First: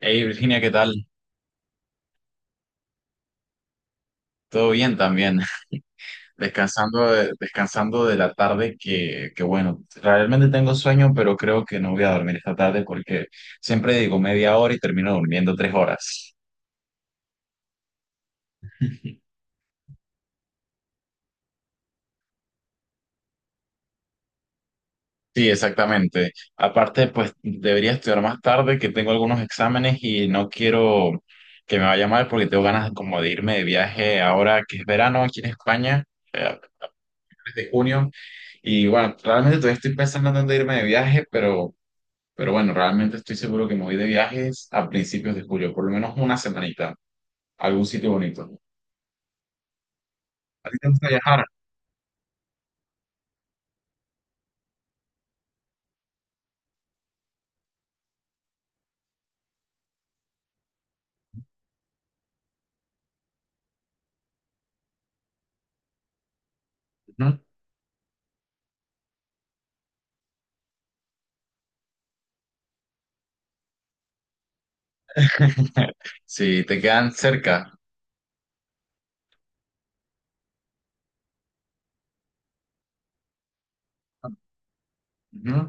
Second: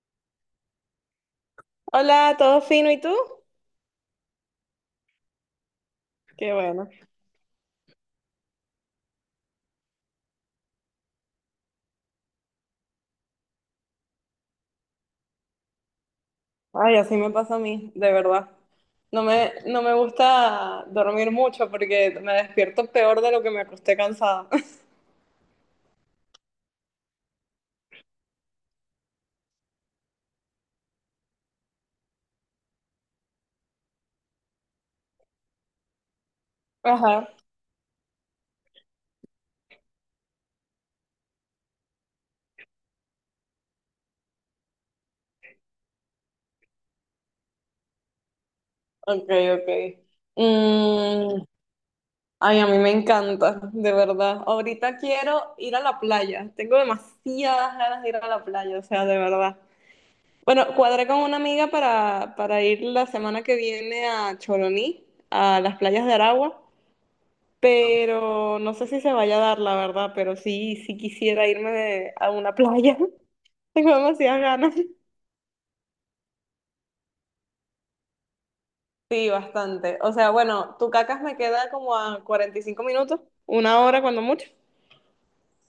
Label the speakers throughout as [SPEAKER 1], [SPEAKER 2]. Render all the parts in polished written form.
[SPEAKER 1] Hey Virginia, ¿qué tal?
[SPEAKER 2] Hola, ¿todo fino? ¿Y tú?
[SPEAKER 1] Todo bien también.
[SPEAKER 2] Qué bueno.
[SPEAKER 1] Descansando de la tarde que bueno, realmente tengo sueño, pero creo que no voy a dormir esta tarde porque siempre digo media hora y termino durmiendo 3 horas.
[SPEAKER 2] Ay, así me pasa a mí, de verdad. No me gusta dormir mucho porque me despierto peor de lo que me acosté cansada.
[SPEAKER 1] Sí, exactamente. Aparte, pues debería estudiar más tarde, que tengo algunos exámenes y no quiero que me vaya mal porque tengo ganas como de irme de viaje ahora que es verano aquí en España, a
[SPEAKER 2] Ajá,
[SPEAKER 1] fines de junio. Y bueno, realmente todavía estoy pensando en dónde irme de viaje, pero bueno, realmente estoy seguro que me voy de viajes a principios de julio, por lo menos una semanita, a algún sitio bonito.
[SPEAKER 2] ok, ok.
[SPEAKER 1] ¿A ti te gusta
[SPEAKER 2] Mm,
[SPEAKER 1] viajar?
[SPEAKER 2] ay, a mí me encanta, de verdad. Ahorita quiero ir a la playa. Tengo demasiadas ganas de ir a la playa, o sea, de verdad. Bueno, cuadré con una amiga para ir la semana que viene a Choroní, a las playas de Aragua.
[SPEAKER 1] Ujú.
[SPEAKER 2] Pero no sé si se vaya a dar, la verdad, pero sí, sí quisiera a una playa. Tengo demasiadas ganas.
[SPEAKER 1] Si te quedan cerca.
[SPEAKER 2] Sí, bastante. O sea, bueno, Tucacas me queda como a 45 minutos, una hora cuando mucho.
[SPEAKER 1] Ujú.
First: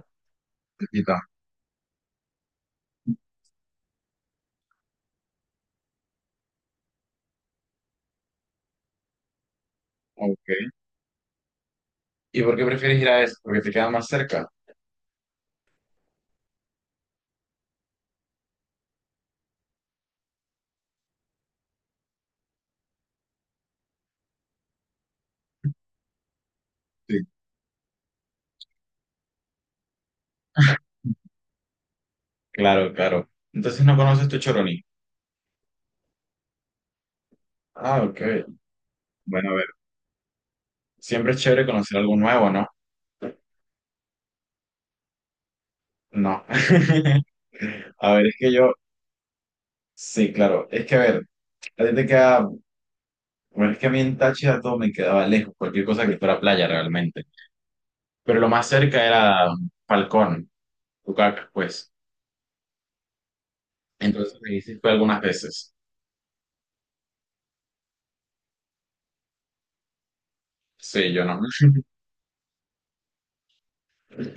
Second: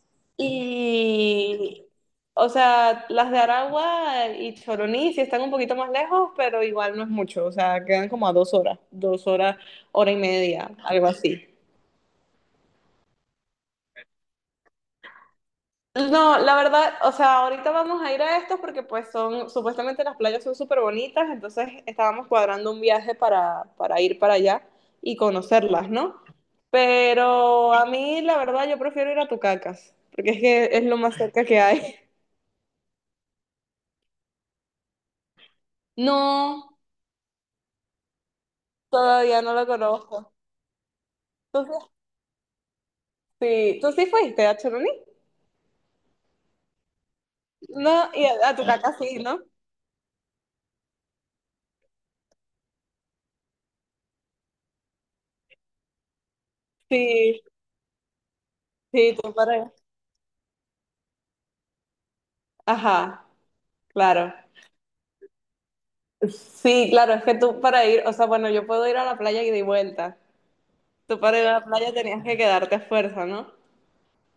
[SPEAKER 1] Cerquita.
[SPEAKER 2] Y, o sea, las de Aragua y Choroní sí están un poquito más lejos, pero igual no es mucho. O sea, quedan como a dos horas, hora y
[SPEAKER 1] Ok.
[SPEAKER 2] media, algo así.
[SPEAKER 1] ¿Y por qué prefieres ir a eso? Porque te quedan más cerca.
[SPEAKER 2] No, la verdad, o sea, ahorita vamos a ir a estos porque pues son, supuestamente las playas son súper bonitas, entonces estábamos cuadrando un viaje para ir para allá y conocerlas, ¿no?
[SPEAKER 1] Sí.
[SPEAKER 2] Pero a mí, la verdad, yo prefiero ir a Tucacas, porque es que es lo más cerca que hay.
[SPEAKER 1] Claro, claro. Entonces no conoces tu Choroní.
[SPEAKER 2] No,
[SPEAKER 1] Ah, ok.
[SPEAKER 2] todavía
[SPEAKER 1] Bueno, a
[SPEAKER 2] no
[SPEAKER 1] ver.
[SPEAKER 2] lo conozco.
[SPEAKER 1] Siempre es
[SPEAKER 2] ¿Tú
[SPEAKER 1] chévere
[SPEAKER 2] sí,
[SPEAKER 1] conocer algo nuevo, ¿no?
[SPEAKER 2] sí, tú sí fuiste a Choroní?
[SPEAKER 1] No.
[SPEAKER 2] No,
[SPEAKER 1] A ver, es que
[SPEAKER 2] a
[SPEAKER 1] yo,
[SPEAKER 2] Tucacas sí, ¿no?
[SPEAKER 1] sí, claro. Es que a ver, a ti te queda Bueno, es que a mí en Táchira todo me quedaba lejos, cualquier cosa que fuera playa realmente.
[SPEAKER 2] Sí,
[SPEAKER 1] Pero lo más cerca
[SPEAKER 2] sí, tú
[SPEAKER 1] era
[SPEAKER 2] para allá.
[SPEAKER 1] Falcón, Tucacas, pues.
[SPEAKER 2] Ajá, claro.
[SPEAKER 1] Entonces ahí sí fue algunas veces.
[SPEAKER 2] Sí, claro, es que tú para ir, o sea, bueno, yo puedo ir a la playa y de vuelta.
[SPEAKER 1] Sí,
[SPEAKER 2] Tú
[SPEAKER 1] yo no.
[SPEAKER 2] para ir a la playa tenías que quedarte a fuerza, ¿no?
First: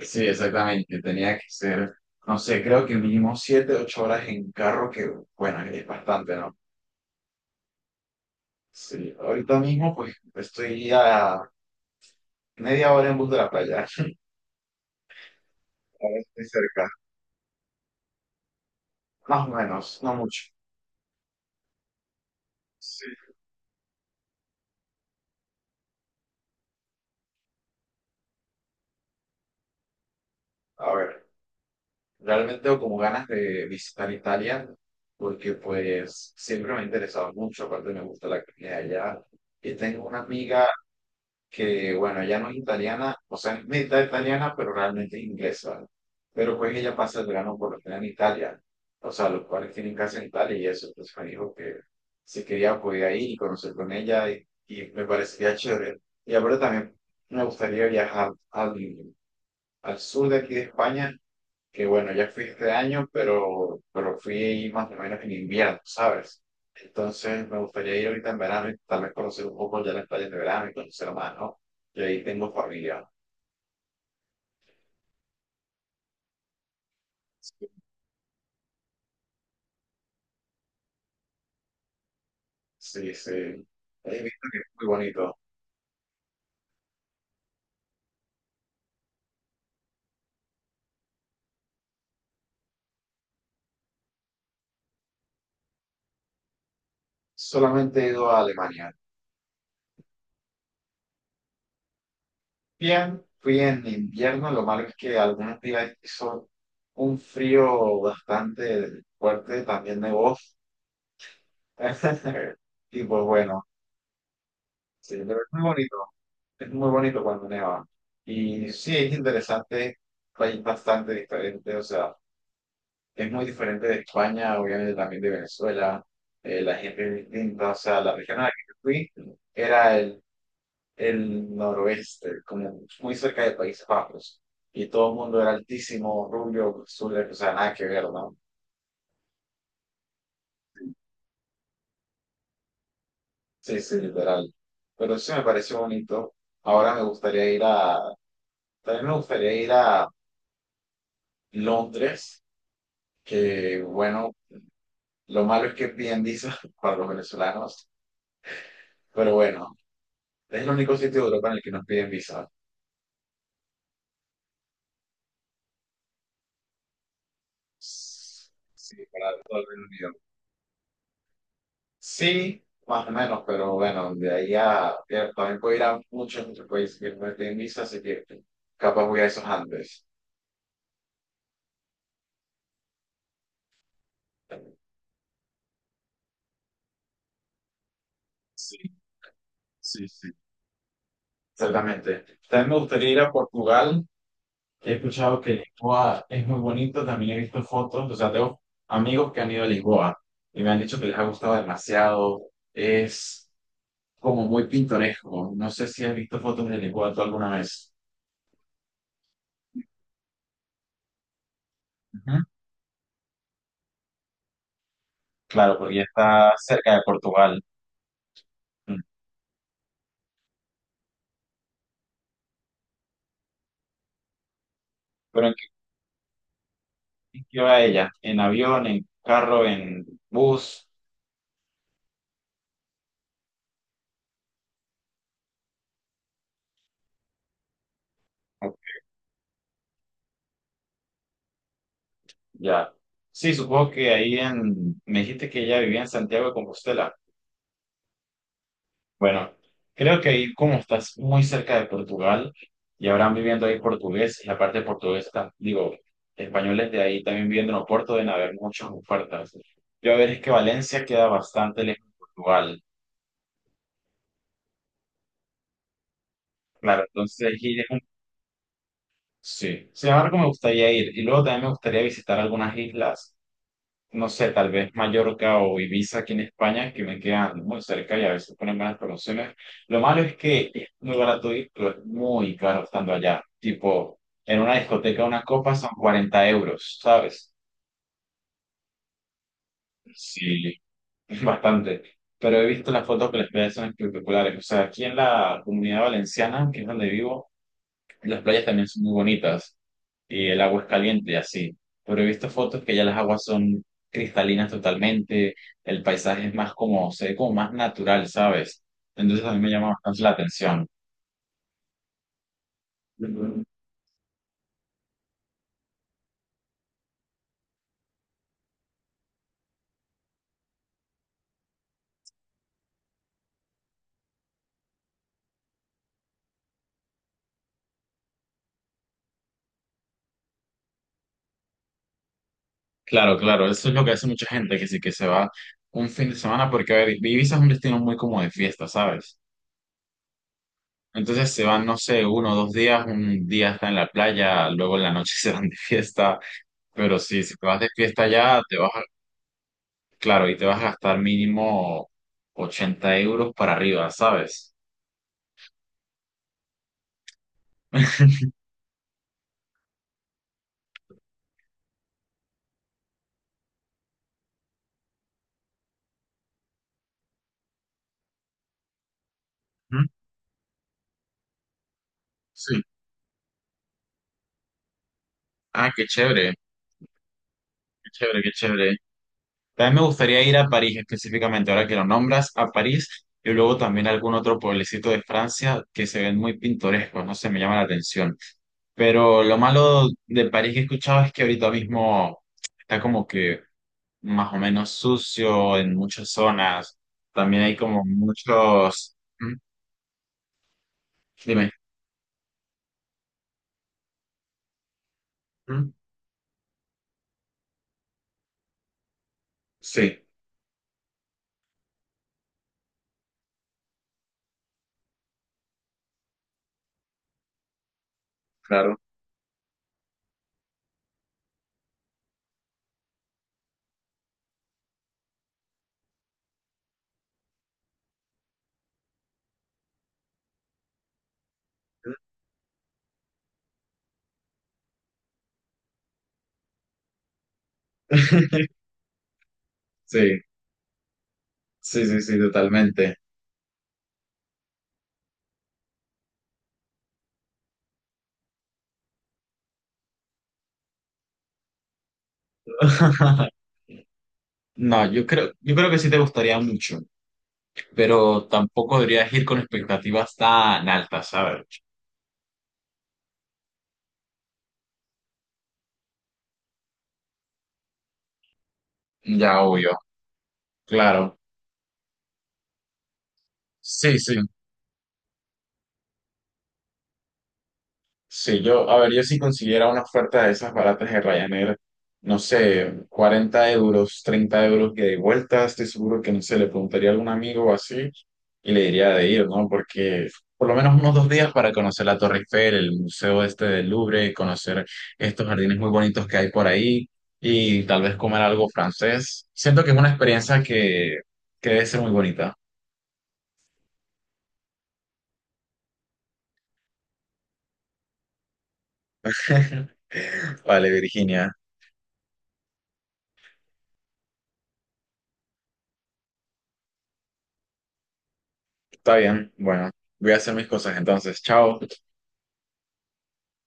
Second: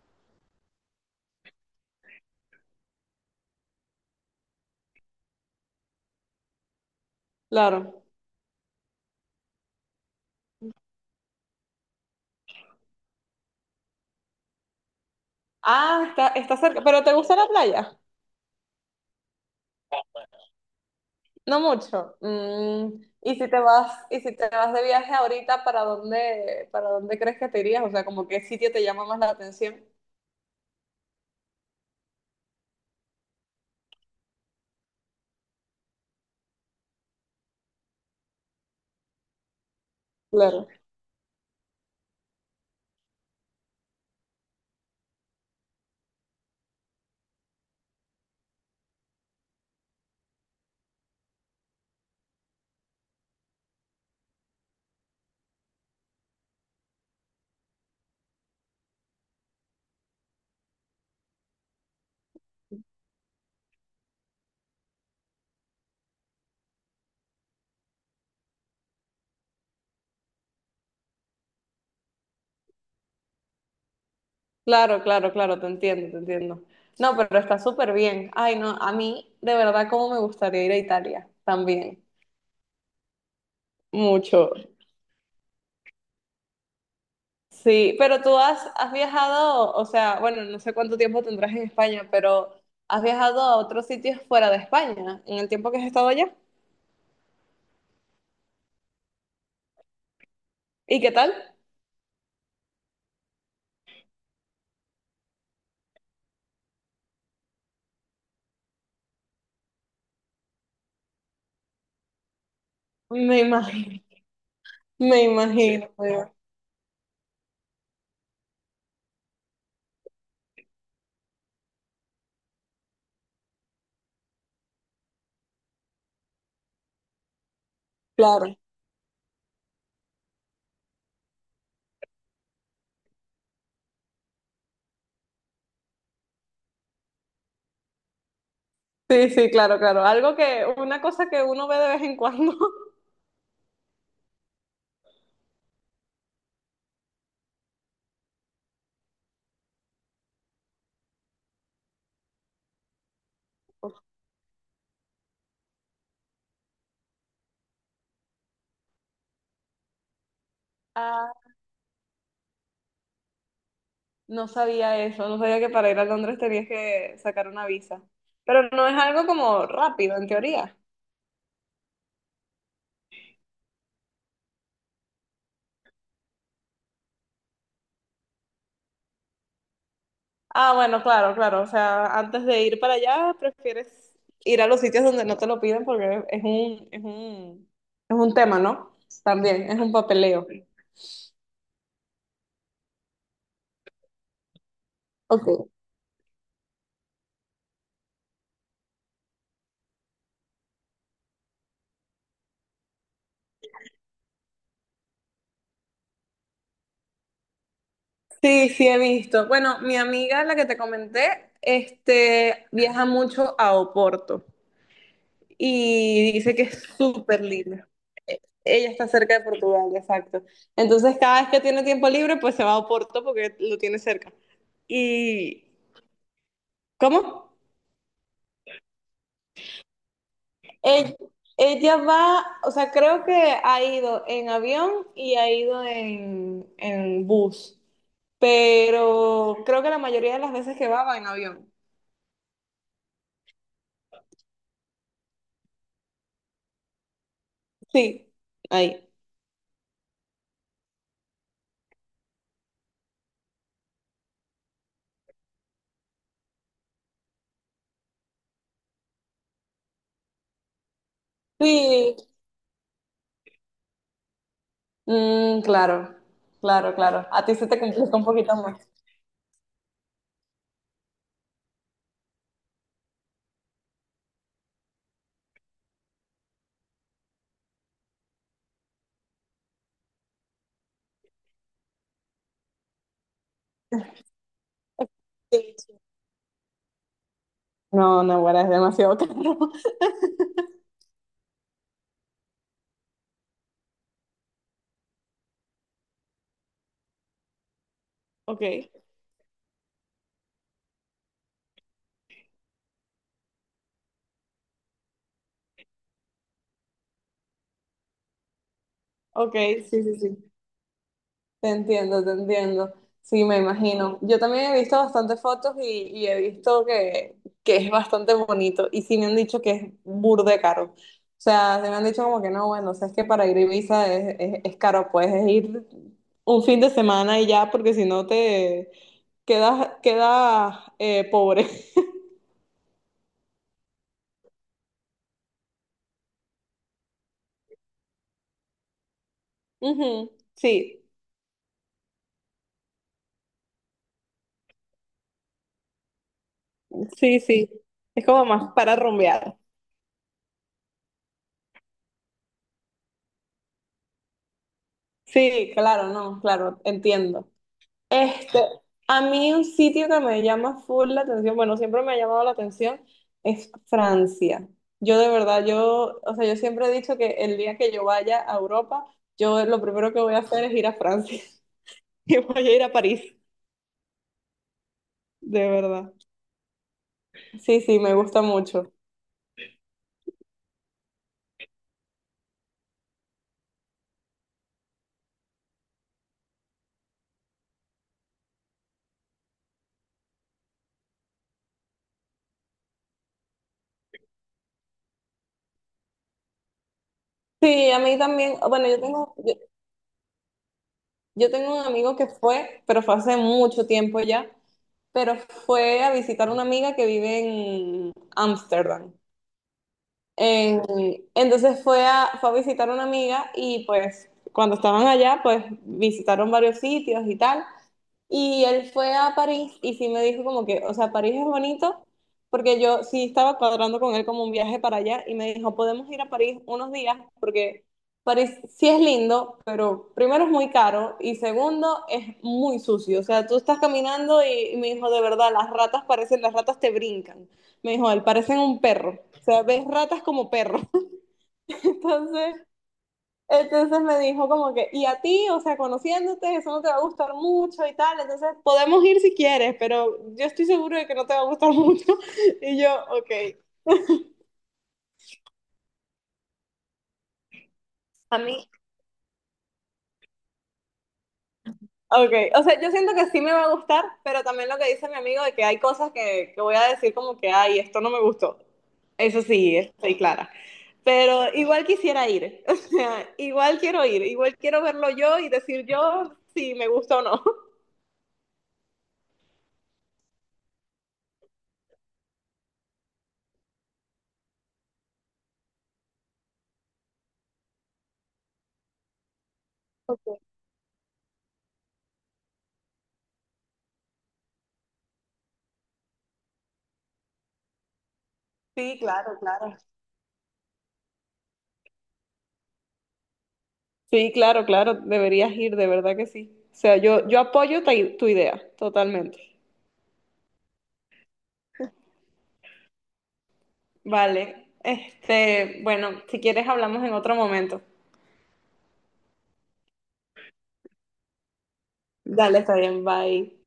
[SPEAKER 1] Sí, exactamente. No sé, creo que mínimo 7, 8 horas en carro, que bueno, es bastante, ¿no?
[SPEAKER 2] Claro.
[SPEAKER 1] Sí, ahorita mismo pues estoy a media hora en bus de la playa.
[SPEAKER 2] Ah,
[SPEAKER 1] A ver,
[SPEAKER 2] está,
[SPEAKER 1] estoy
[SPEAKER 2] está cerca.
[SPEAKER 1] cerca.
[SPEAKER 2] ¿Pero te gusta la playa?
[SPEAKER 1] Más o menos, no mucho.
[SPEAKER 2] No mucho. Mm,
[SPEAKER 1] Sí.
[SPEAKER 2] ¿y si te vas de viaje ahorita, para dónde, para dónde crees que te irías? O sea, como qué sitio te llama más la atención.
[SPEAKER 1] A ver. Realmente tengo como ganas de visitar Italia porque pues siempre me ha interesado mucho, aparte me gusta la comida de allá. Y tengo una amiga
[SPEAKER 2] Claro.
[SPEAKER 1] que, bueno, ella no es italiana, o sea, es mitad italiana, pero realmente es inglesa. Pero pues ella pasa el verano por lo general en Italia, o sea, los cuales tienen casa en Italia y eso, entonces me dijo que si quería podía ir y conocer con ella y me parecería chévere. Y ahora también me gustaría viajar al, al sur de aquí de España que bueno, ya fui este año, pero fui más o menos en invierno, ¿sabes? Entonces me gustaría ir ahorita en verano y tal vez conocer un poco ya las playas de verano y conocer más, ¿no? Y ahí tengo familia.
[SPEAKER 2] Claro, claro, claro, te entiendo, te entiendo. No, pero está súper bien. Ay, no, a mí de verdad como me gustaría ir a Italia también.
[SPEAKER 1] Sí, sí. He visto
[SPEAKER 2] Mucho.
[SPEAKER 1] que es muy bonito.
[SPEAKER 2] Sí, has viajado, o sea, bueno, no sé cuánto tiempo tendrás en España, pero has viajado a otros sitios fuera de España en el tiempo que has estado allá.
[SPEAKER 1] Solamente he ido a Alemania.
[SPEAKER 2] ¿Y qué tal?
[SPEAKER 1] Bien, fui en invierno, lo malo es que algunos días hizo un frío bastante fuerte, también de voz. Y pues
[SPEAKER 2] Me
[SPEAKER 1] bueno,
[SPEAKER 2] imagino,
[SPEAKER 1] sí,
[SPEAKER 2] me
[SPEAKER 1] pero es muy
[SPEAKER 2] imagino,
[SPEAKER 1] bonito. Es muy bonito cuando neva. Y sí, es interesante, país bastante diferente, o sea, es muy diferente de España, obviamente también de Venezuela, la gente es distinta, o sea, la región a la que
[SPEAKER 2] claro.
[SPEAKER 1] yo fui era el noroeste, como muy cerca de Países Bajos, y todo el mundo era altísimo, rubio, azul, o sea, nada que ver, ¿no?
[SPEAKER 2] Sí. Sí, claro, claro. Algo que, una cosa que uno ve de vez en cuando.
[SPEAKER 1] Sí, sí, literal. Pero sí me pareció bonito. Ahora me gustaría ir a, también me gustaría ir a Londres que bueno, lo malo es que piden visa para los venezolanos, pero bueno, es el único sitio de
[SPEAKER 2] Ah,
[SPEAKER 1] Europa en el que nos piden visa.
[SPEAKER 2] no sabía eso, no sabía que para ir a Londres tenías que sacar una visa. Pero no
[SPEAKER 1] Sí,
[SPEAKER 2] es algo
[SPEAKER 1] para todo el
[SPEAKER 2] como
[SPEAKER 1] Reino Unido.
[SPEAKER 2] rápido, en teoría.
[SPEAKER 1] Sí, más o menos, pero bueno, de ahí a... Ya, también puedo ir a muchos otros países que no me piden visa, así que capaz voy a esos antes.
[SPEAKER 2] Ah, bueno, claro, claro. O sea, antes de ir para allá, prefieres ir a los sitios donde no te lo piden porque es un tema,
[SPEAKER 1] Sí,
[SPEAKER 2] ¿no? También, es un
[SPEAKER 1] sí, sí.
[SPEAKER 2] papeleo.
[SPEAKER 1] Exactamente. También me gustaría ir a Portugal. He escuchado
[SPEAKER 2] Ok.
[SPEAKER 1] que Lisboa es muy bonito, también he visto fotos, o sea, tengo amigos que han ido a Lisboa y me han dicho que les ha gustado demasiado, es como muy pintoresco, no sé si has visto fotos de Lisboa tú alguna vez.
[SPEAKER 2] Sí, sí, he visto. Bueno, mi amiga, la que te comenté,
[SPEAKER 1] Ujú.
[SPEAKER 2] este, viaja mucho a Oporto
[SPEAKER 1] Claro, porque ya
[SPEAKER 2] y
[SPEAKER 1] está
[SPEAKER 2] dice que es
[SPEAKER 1] cerca de
[SPEAKER 2] súper
[SPEAKER 1] Portugal.
[SPEAKER 2] lindo. Ella
[SPEAKER 1] Mm.
[SPEAKER 2] está cerca de Portugal, exacto. Entonces, cada vez que tiene tiempo libre, pues se va a Oporto porque lo tiene cerca.
[SPEAKER 1] ¿Pero en
[SPEAKER 2] ¿Y
[SPEAKER 1] qué
[SPEAKER 2] cómo?
[SPEAKER 1] qué va ella? ¿En avión, en carro, en bus?
[SPEAKER 2] Ell- Ella o sea, creo que ha ido en avión y ha ido en bus,
[SPEAKER 1] Ok.
[SPEAKER 2] pero creo que la mayoría de las veces que va va en avión.
[SPEAKER 1] Ya. Sí, supongo que ahí en... Me dijiste que ella vivía en Santiago de Compostela.
[SPEAKER 2] Sí, ahí.
[SPEAKER 1] Bueno, creo que ahí como estás muy cerca de Portugal y habrán viviendo ahí portugués, y aparte portuguesa, digo, españoles de ahí también viviendo en Oporto deben haber muchas ofertas. Yo a ver es que Valencia queda bastante lejos de
[SPEAKER 2] Sí,
[SPEAKER 1] Portugal.
[SPEAKER 2] mm, claro,
[SPEAKER 1] Claro,
[SPEAKER 2] claro. A
[SPEAKER 1] entonces
[SPEAKER 2] ti se te
[SPEAKER 1] ir es un...
[SPEAKER 2] complica un poquito más.
[SPEAKER 1] Sí, sin embargo me gustaría ir y luego también me gustaría visitar algunas islas, no sé, tal vez Mallorca o Ibiza aquí en España, que me quedan muy cerca y a veces ponen buenas promociones. Lo malo es que es muy barato ir, pero es muy caro estando allá. Tipo, en una discoteca una copa son
[SPEAKER 2] Sí.
[SPEAKER 1] 40 euros, ¿sabes?
[SPEAKER 2] No, no, bueno, es demasiado caro.
[SPEAKER 1] Sí, es bastante. Pero he visto las fotos que las playas son espectaculares. O sea, aquí en la comunidad valenciana, que es donde vivo, las playas también
[SPEAKER 2] Ok,
[SPEAKER 1] son muy bonitas. Y el agua es caliente y así. Pero he visto fotos que ya las aguas son cristalinas totalmente, el paisaje es más como, se ve como más natural, ¿sabes? Entonces a
[SPEAKER 2] ok,
[SPEAKER 1] mí me llama
[SPEAKER 2] sí, sí,
[SPEAKER 1] bastante la
[SPEAKER 2] sí.
[SPEAKER 1] atención.
[SPEAKER 2] Te entiendo, te entiendo. Sí, me imagino. Yo también he visto bastantes fotos y he visto que es bastante bonito. Y sí me han dicho que es burde caro. O sea, se me han dicho como que no, bueno, o sea, es que para ir a Ibiza es caro. Puedes ir un fin de semana y ya, porque si no te quedas pobre.
[SPEAKER 1] Claro, claro, eso es lo que hace mucha gente, que sí que se va un fin de semana, porque a ver, Ibiza es un destino muy como de fiesta, ¿sabes?
[SPEAKER 2] Ujú, sí,
[SPEAKER 1] Entonces se van, no sé, uno o dos días, un día está en la playa, luego en la noche se van de fiesta, pero
[SPEAKER 2] sí,
[SPEAKER 1] sí, si te
[SPEAKER 2] sí.
[SPEAKER 1] vas de
[SPEAKER 2] Es
[SPEAKER 1] fiesta
[SPEAKER 2] como
[SPEAKER 1] ya,
[SPEAKER 2] más
[SPEAKER 1] te vas.
[SPEAKER 2] para rumbear.
[SPEAKER 1] Claro, y te vas a gastar mínimo 80 euros para arriba, ¿sabes?
[SPEAKER 2] Sí, claro, no, claro, entiendo. Este, a mí un sitio que me llama full la atención, bueno, siempre me ha llamado la atención, es Francia. Yo de verdad, yo, o sea, yo siempre he dicho que el día que yo vaya a Europa, yo lo
[SPEAKER 1] Ujú.
[SPEAKER 2] primero que voy a hacer es ir a Francia y voy a
[SPEAKER 1] Sí.
[SPEAKER 2] ir a París, de
[SPEAKER 1] Ah, qué
[SPEAKER 2] verdad.
[SPEAKER 1] chévere,
[SPEAKER 2] Sí, sí,
[SPEAKER 1] qué
[SPEAKER 2] me
[SPEAKER 1] chévere,
[SPEAKER 2] gusta
[SPEAKER 1] qué
[SPEAKER 2] mucho.
[SPEAKER 1] chévere. También me gustaría ir a París específicamente, ahora que lo nombras, a París y luego también a algún otro pueblecito de Francia que se ven muy pintorescos, no sé, me llama la atención. Pero lo malo de París que he escuchado es que ahorita mismo está como que más o menos sucio en muchas zonas. También hay
[SPEAKER 2] Sí, a
[SPEAKER 1] como
[SPEAKER 2] mí también, bueno, yo
[SPEAKER 1] muchos...
[SPEAKER 2] tengo,
[SPEAKER 1] ¿Mm?
[SPEAKER 2] yo, yo
[SPEAKER 1] Dime.
[SPEAKER 2] tengo un amigo que fue, pero fue hace mucho tiempo ya, pero
[SPEAKER 1] ¿Mm?
[SPEAKER 2] fue a visitar a una amiga que vive en Ámsterdam.
[SPEAKER 1] Sí,
[SPEAKER 2] En- fue a visitar a una amiga y pues cuando estaban allá, pues visitaron varios sitios y tal. Y él
[SPEAKER 1] claro.
[SPEAKER 2] fue a París y sí me dijo como que, o sea, París es bonito porque yo sí estaba cuadrando con él como un viaje para allá y me dijo, podemos ir a París unos días porque París sí es lindo, pero primero es muy caro y segundo es muy sucio. O sea, tú estás caminando y me dijo, de verdad, las ratas parecen, las ratas te brincan. Me dijo, él parecen un perro. O sea, ves ratas
[SPEAKER 1] Sí,
[SPEAKER 2] como perros.
[SPEAKER 1] sí, sí, sí,
[SPEAKER 2] Entonces,
[SPEAKER 1] totalmente.
[SPEAKER 2] entonces me dijo como que, y a ti, o sea, conociéndote, eso no te va a gustar mucho y tal. Entonces, podemos ir si quieres, pero yo estoy seguro de que no te va a gustar mucho. Y yo, ok.
[SPEAKER 1] No, yo creo que sí te gustaría mucho,
[SPEAKER 2] A
[SPEAKER 1] pero
[SPEAKER 2] mí,
[SPEAKER 1] tampoco deberías ir con expectativas tan altas, ¿sabes?
[SPEAKER 2] ok, o sea, yo siento que sí me va a gustar, pero también lo que dice mi amigo de que hay cosas que voy a decir como que, ay, esto no me gustó. Eso
[SPEAKER 1] Ya,
[SPEAKER 2] sí,
[SPEAKER 1] obvio,
[SPEAKER 2] estoy clara.
[SPEAKER 1] claro.
[SPEAKER 2] Pero igual quisiera ir, o sea, igual quiero
[SPEAKER 1] Sí,
[SPEAKER 2] ir,
[SPEAKER 1] sí.
[SPEAKER 2] igual quiero verlo yo y decir yo si me gusta o no.
[SPEAKER 1] Si yo, a ver, yo si consiguiera una oferta de esas baratas de Ryanair, no sé, 40 euros, 30 euros que de vuelta, estoy seguro que, no sé, le preguntaría a algún amigo o así y le diría de ir, ¿no? Porque por lo menos unos 2 días para conocer la Torre Eiffel, el museo este del Louvre, conocer estos jardines muy bonitos que hay por ahí y tal vez comer algo
[SPEAKER 2] Sí, claro,
[SPEAKER 1] francés.
[SPEAKER 2] claro.
[SPEAKER 1] Siento que es una experiencia que debe ser muy bonita.
[SPEAKER 2] Sí, claro, claro, deberías ir, de verdad que sí. O sea, yo apoyo tu idea, totalmente.
[SPEAKER 1] Vale, Virginia,
[SPEAKER 2] Vale, este, bueno, si quieres hablamos en otro momento.
[SPEAKER 1] está bien, bueno, voy a hacer mis cosas entonces, chao.
[SPEAKER 2] Dale, está bien, bye.